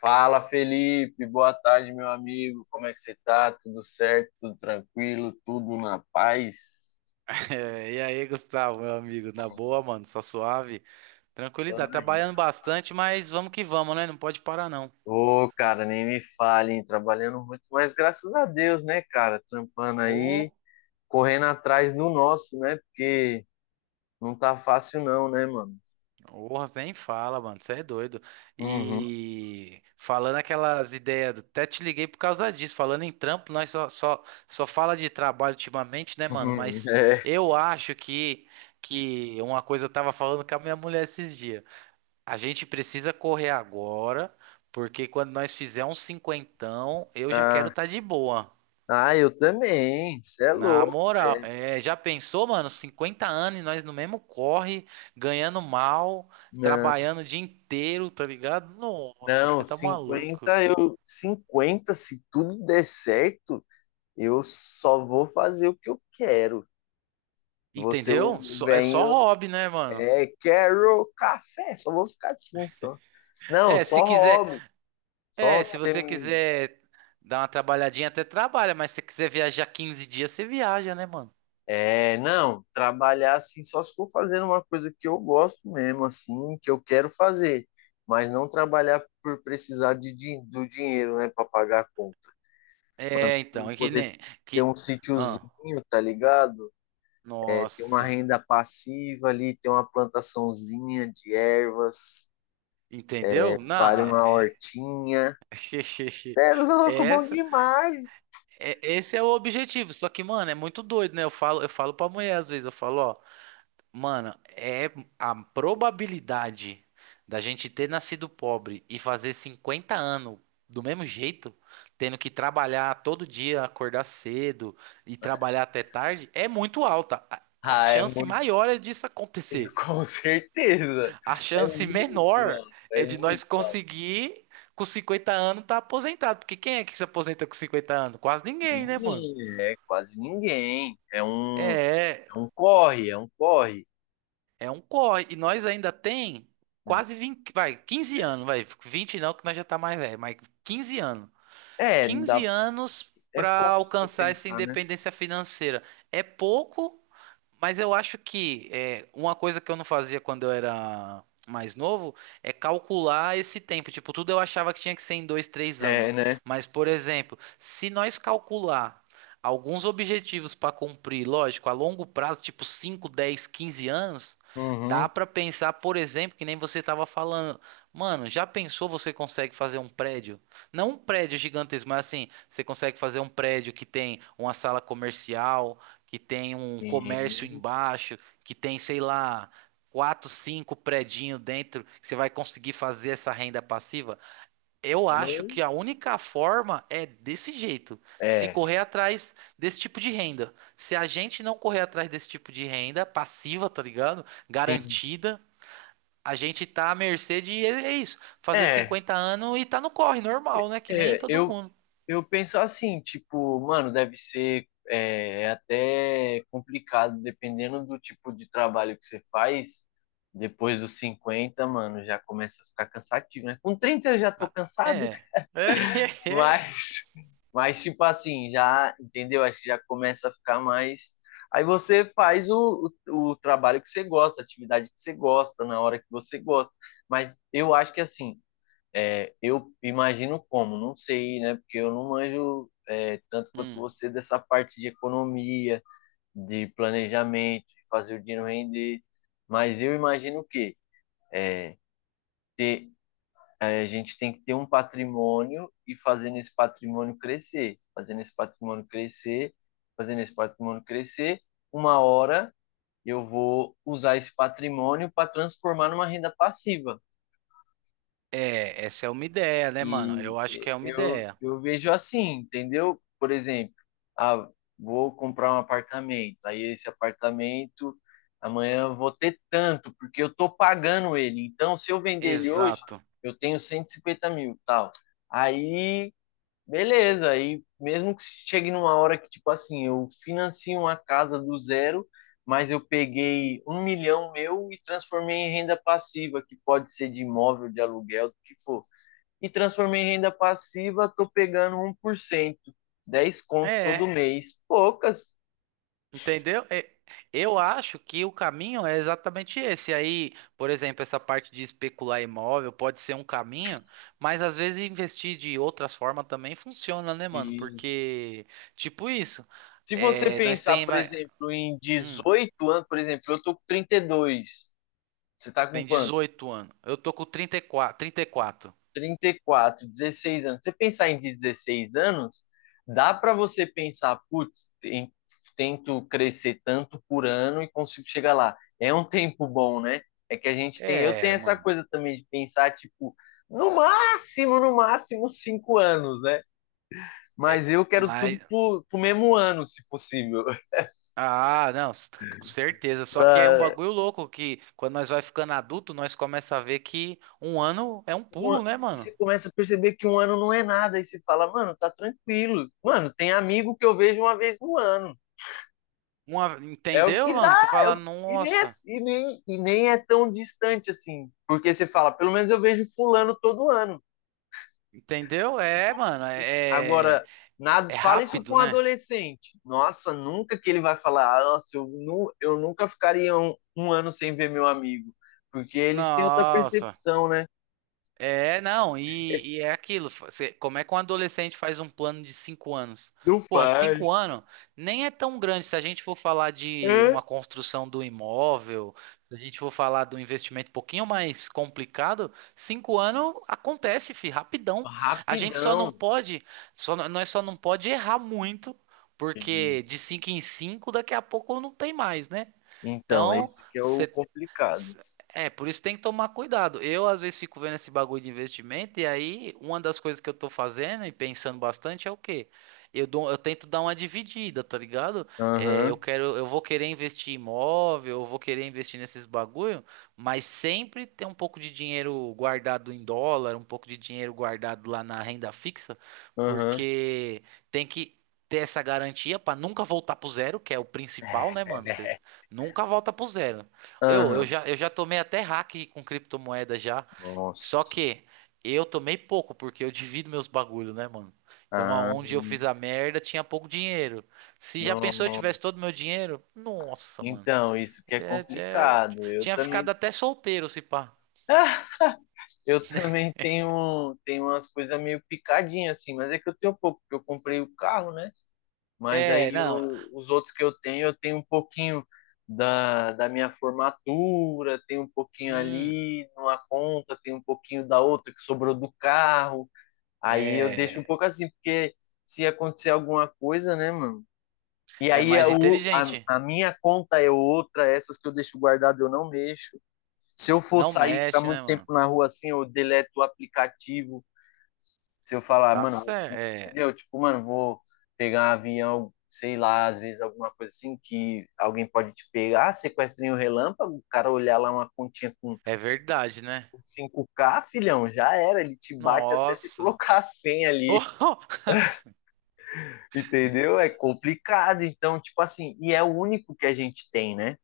Fala, Felipe. Boa tarde, meu amigo. Como é que você tá? Tudo certo? Tudo tranquilo? Tudo na paz? É, e aí, Gustavo, meu amigo, na boa, mano, só suave, Tamo tranquilidade, aí. trabalhando bastante, mas vamos que vamos, né? Não pode parar, não. Ô, cara, nem me falem. Trabalhando muito, mas graças a Deus, né, cara? Trampando aí, Ô, correndo atrás do nosso, né? Porque não tá fácil não, né, mano? oh, nem fala, mano, você é doido. Uhum. E falando aquelas ideias, até te liguei por causa disso, falando em trampo, nós só fala de trabalho ultimamente, né, mano? Mas É. eu acho que uma coisa eu tava falando com a minha mulher esses dias. A gente precisa correr agora, porque quando nós fizer um cinquentão, eu já quero Ah, estar de boa. ah, eu também. Você é Na louco. moral, É. é, já pensou, mano? 50 anos e nós no mesmo corre, ganhando mal, Não, trabalhando o dia inteiro, tá ligado? Nossa, não, você tá maluco. 50 se tudo der certo. Eu só vou fazer o que eu quero. Você, Entendeu? o É só venho, hobby, né, mano? é, quero café. Só vou ficar assim, só. Não, É, se só quiser, hobby. Só se você tem, quiser dar uma trabalhadinha, até trabalha, mas se você quiser viajar 15 dias, você viaja, né, mano? é, não, trabalhar assim, só se for fazendo uma coisa que eu gosto mesmo, assim, que eu quero fazer. Mas não trabalhar por precisar de, do dinheiro, né, para pagar a conta. Mano, É, não então, é que poder nem ter que, um ah. sítiozinho, tá ligado? É, ter uma Nossa, renda passiva ali, ter uma plantaçãozinha de ervas, entendeu? Não, vale é, uma é... hortinha. Cê é louco, bom Essa, demais. Esse é o objetivo. Só que, mano, é muito doido, né? Eu falo pra mulher às vezes, eu falo, ó, mano, é a probabilidade da gente ter nascido pobre e fazer 50 anos do mesmo jeito, tendo que trabalhar todo dia, acordar cedo e trabalhar até tarde, é muito alta. A Ah, é chance muito, maior é disso acontecer. com certeza. A É chance muito menor alto, é é de muito nós alto. conseguir com 50 anos estar aposentado. Porque quem é que se aposenta com 50 anos? Quase ninguém, né, mano? Ninguém, é quase ninguém. É, É um corre, é um corre. é um corre. E nós ainda tem quase 20, vai, 15 anos, vai, 20 não, que nós já tá mais velho, mas 15 anos. 15 Dá, anos é para pouco pra alcançar essa pensar, né? independência financeira. É pouco, mas eu acho que uma coisa que eu não fazia quando eu era mais novo é calcular esse tempo. Tipo, tudo eu achava que tinha que ser em dois, três É, anos. né? Mas, por exemplo, se nós calcular alguns objetivos para cumprir, lógico, a longo prazo, tipo 5, 10, 15 anos, dá Uhum. para pensar, por exemplo, que nem você estava falando. Mano, já pensou você consegue fazer um prédio? Não um prédio gigantesco, mas assim, você consegue fazer um prédio que tem uma sala comercial que tem um comércio Sim. embaixo, que tem, sei lá, quatro, cinco predinho dentro, que você vai conseguir fazer essa renda passiva? Eu acho Eu, que a única forma é desse jeito, se É, correr atrás desse tipo de renda. Se a gente não correr atrás desse tipo de renda passiva, tá ligado? sim. Garantida, a gente tá à mercê de, é isso, fazer É, 50 anos e tá no corre, normal, né? Que nem é, todo eu, mundo. Eu penso assim, tipo, mano, deve ser até complicado, dependendo do tipo de trabalho que você faz. Depois dos 50, mano, já começa a ficar cansativo, né? Com 30 eu já tô Ah, cansado. é. mas, mas tipo assim, já, entendeu? Acho que já começa a ficar mais. Aí você faz o trabalho que você gosta, a atividade que você gosta, na hora que você gosta. Mas eu acho que assim, eu imagino como, não sei, né? Porque eu não manjo tanto quanto É. você dessa parte de economia, de planejamento, de fazer o dinheiro render. Mas eu imagino que ter, a gente tem que ter um patrimônio e fazendo esse patrimônio crescer, fazendo esse patrimônio crescer, fazendo esse patrimônio crescer. Uma hora eu vou usar esse patrimônio para transformar numa renda passiva. É, essa é uma ideia, né, mano? E Eu acho que é uma eu, ideia. eu vejo assim, entendeu? Por exemplo, ah, vou comprar um apartamento, aí esse apartamento amanhã eu vou ter tanto, porque eu tô pagando ele. Então, se eu vender ele hoje, Exato. eu tenho 150 mil, tal. Aí, beleza, aí mesmo que chegue numa hora que, tipo assim, eu financio uma casa do zero, mas eu peguei 1 milhão meu e transformei em renda passiva, que pode ser de imóvel, de aluguel, do que for, e transformei em renda passiva, tô pegando 1%, 10 conto É, todo mês. Poucas. entendeu? É, eu acho que o caminho é exatamente esse. Aí, por exemplo, essa parte de especular imóvel pode ser um caminho, mas às vezes investir de outras formas também funciona, né, mano? Isso. Porque, tipo isso, Se você é, nós pensar, tem, por vai, exemplo, em hum, 18 anos, por exemplo, eu tô com 32. Você tá com tem quanto? 18 anos. Eu tô com 34, 34. 34, 16 anos. Você pensar em 16 anos, dá para você pensar, putz, tento crescer tanto por ano e consigo chegar lá. É um tempo bom, né? É que a gente tem, eu tenho É, essa mano. coisa também de pensar, tipo, no máximo, no máximo 5 anos, né? É, Mas eu quero tudo mas pro mesmo ano, se possível. ah, não, com certeza. Só que é um Na- bagulho louco que quando nós vai ficando adulto, nós começa a ver que um ano é um um pulo, né, e você mano? começa a perceber que um ano não é nada, e você fala, mano, tá tranquilo. Mano, tem amigo que eu vejo uma vez no ano. É o Entendeu, que dá, mano? Você é fala, o... E, nem é, nossa, e nem é tão distante assim. Porque você fala, pelo menos eu vejo fulano todo ano. entendeu? É, mano, é, é Agora, nada, é fala isso com rápido, um né? adolescente. Nossa, nunca que ele vai falar, ah, nossa, eu nunca ficaria um ano sem ver meu amigo. Porque eles têm outra Nossa. percepção, né? É, não, e é aquilo. Como é que um adolescente faz um plano de 5 anos? Não Porra, faz. 5 anos nem é tão grande se a gente for falar de É. uma construção do imóvel, se a gente for falar do investimento um pouquinho mais complicado, 5 anos acontece, fi, rapidão. A gente só Rapidão. não pode, só, não- Nós só não pode errar muito, porque de cinco em cinco daqui a pouco não tem mais, né? Então, Então, esse que é o complicado. S- é, por isso tem que tomar cuidado. Eu, às vezes, fico vendo esse bagulho de investimento, e aí, uma das coisas que eu tô fazendo e pensando bastante é o quê? Eu tento dar uma dividida, tá ligado? É, Aham, eu vou querer investir em imóvel, eu vou querer investir nesses bagulho, mas sempre ter um pouco de dinheiro guardado em dólar, um pouco de dinheiro guardado lá na renda fixa, aham. porque tem que ter essa garantia pra nunca voltar pro zero, que é o principal, né, mano? Você nunca volta pro zero. Eu, eu Aham. já, eu já tomei até hack com criptomoeda já. Só Nossa. que eu tomei pouco, porque eu divido meus bagulho, né, mano? Então, Ah, aonde eu fiz a merda, tinha pouco dinheiro. Se já pensou eu não. tivesse todo meu dinheiro? Nossa, mano. Então, isso que é É, é- complicado. Tinha ficado até solteiro, se pá. Ah, eu também tenho, tenho umas coisas meio picadinhas assim, mas é que eu tenho pouco, porque eu comprei o carro, né? Mas É, aí não. Os outros que eu tenho um pouquinho da minha formatura, tenho um pouquinho Hum, ali numa conta, tenho um pouquinho da outra que sobrou do carro. Aí eu deixo um é, pouco assim, porque se acontecer alguma coisa, né, mano? E é aí a, mais a, inteligente. a minha conta é outra, essas que eu deixo guardado eu não mexo. Se eu for Não sair ficar mexe, muito né, mano? tempo na rua assim, eu deleto o aplicativo. Se eu falar, Tá mano, certo. vou, É, entendeu? Tipo, mano, vou pegar um avião, sei lá, às vezes alguma coisa assim que alguém pode te pegar, sequestrinho um relâmpago, o cara olhar lá uma continha com é verdade, né? 5k, filhão, já era, ele te bate até você Nossa. colocar a senha ali, Oh, entendeu? É complicado, então, tipo assim, e é o único que a gente tem, né?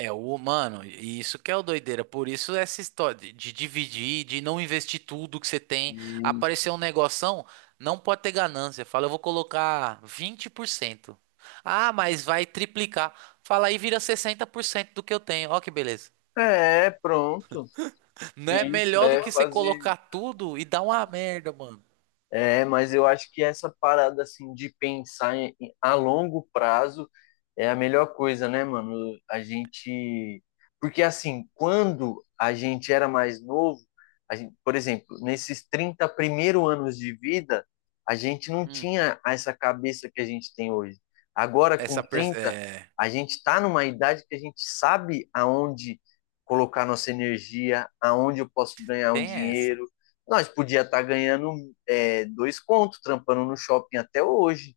é, o mano, e isso que é o doideira. Por isso essa história de dividir, de não investir tudo que você tem. E Aparecer um negoção, não pode ter ganância. Fala, eu vou colocar 20%. Ah, mas vai triplicar. Fala aí, vira 60% do que eu tenho. Ó que beleza. é, pronto. Não é Isso. melhor do que É, você fazer. colocar tudo e dar uma merda, mano. É, mas eu acho que essa parada assim de pensar a longo prazo é a melhor coisa, né, mano? A gente, porque assim, quando a gente era mais novo, a gente, por exemplo, nesses 30 primeiros anos de vida, a gente não Hum, tinha essa cabeça que a gente tem hoje. Agora, com 30, É, a gente está numa idade que a gente sabe aonde colocar nossa energia, aonde eu posso ganhar um tem essa. dinheiro. Nós podia estar ganhando 2 contos trampando no shopping até hoje,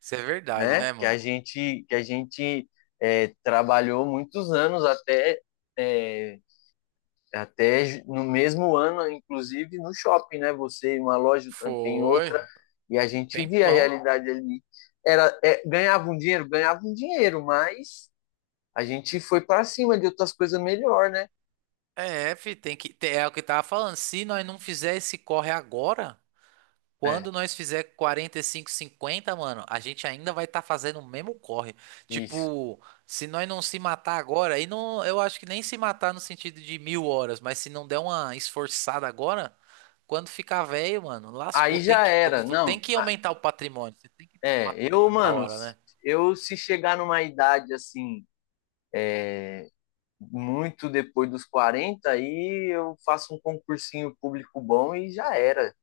Isso é verdade, né? né, mano? Que a gente é, Trabalhou muitos anos é, até no mesmo ano, inclusive no shopping, né? Você em uma loja, eu trampei em Foi, outra, e a um gente via a tempão. realidade ali. Era, ganhava um dinheiro? Ganhava um dinheiro, mas a gente foi para cima de outras coisas melhor, né? É, fi, é o que eu tava falando. Se nós não fizer esse corre agora, É, quando nós fizer 45, 50, mano, a gente ainda vai estar fazendo o mesmo corre. isso. Tipo, se nós não se matar agora, aí não, eu acho que nem se matar no sentido de 1.000 horas, mas se não der uma esforçada agora, quando ficar velho, mano, lascou. Aí Tem já que, é o que eu era, falo, tem não. que aumentar o patrimônio. Você tem que ter um Eu, patrimônio da mano, hora, né? eu se chegar numa idade assim, muito depois dos 40, aí eu faço um concursinho público bom e já era.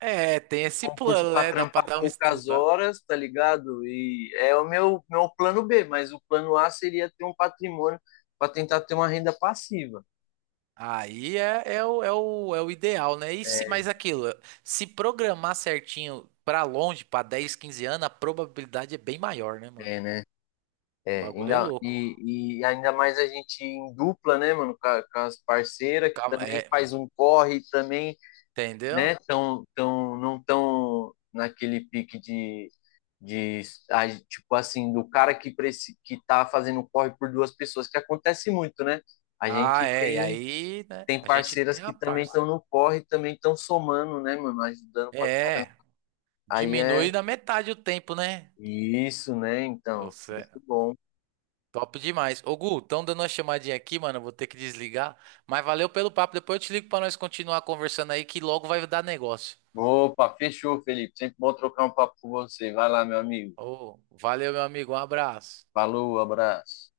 É, tem esse Concurso plano, para né? Dá pra trampar dar um poucas estudo. horas, tá ligado? E é o meu plano B, mas o plano A seria ter um patrimônio para tentar ter uma renda passiva. Aí é o ideal, né? E se, É, mas aquilo, se programar certinho pra longe, pra 10, 15 anos, a probabilidade é bem maior, né, mano? é, né? O É, bagulho é ainda, louco. e ainda mais a gente em dupla, né, mano, com as parceiras, que Calma, também é, faz um corre, também, entendeu? né? Não tão naquele pique de, tipo assim, do cara que tá fazendo corre por duas pessoas, que acontece muito, né? A Ah, gente é. E tem, aí, né? tem A gente parceiras tem que a também parça. estão no corre, também estão somando, né, mano? Ajudando pra caramba. É, Aí é diminui na metade o tempo, né? isso, né? Então, Você, muito é bom. top demais. Ô, Gu, estão dando uma chamadinha aqui, mano. Eu vou ter que desligar. Mas valeu pelo papo. Depois eu te ligo pra nós continuar conversando aí, que logo vai dar negócio. Opa, fechou, Felipe. Sempre bom trocar um papo com você. Vai lá, meu amigo. Ô, valeu, meu amigo. Um abraço. Falou, abraço.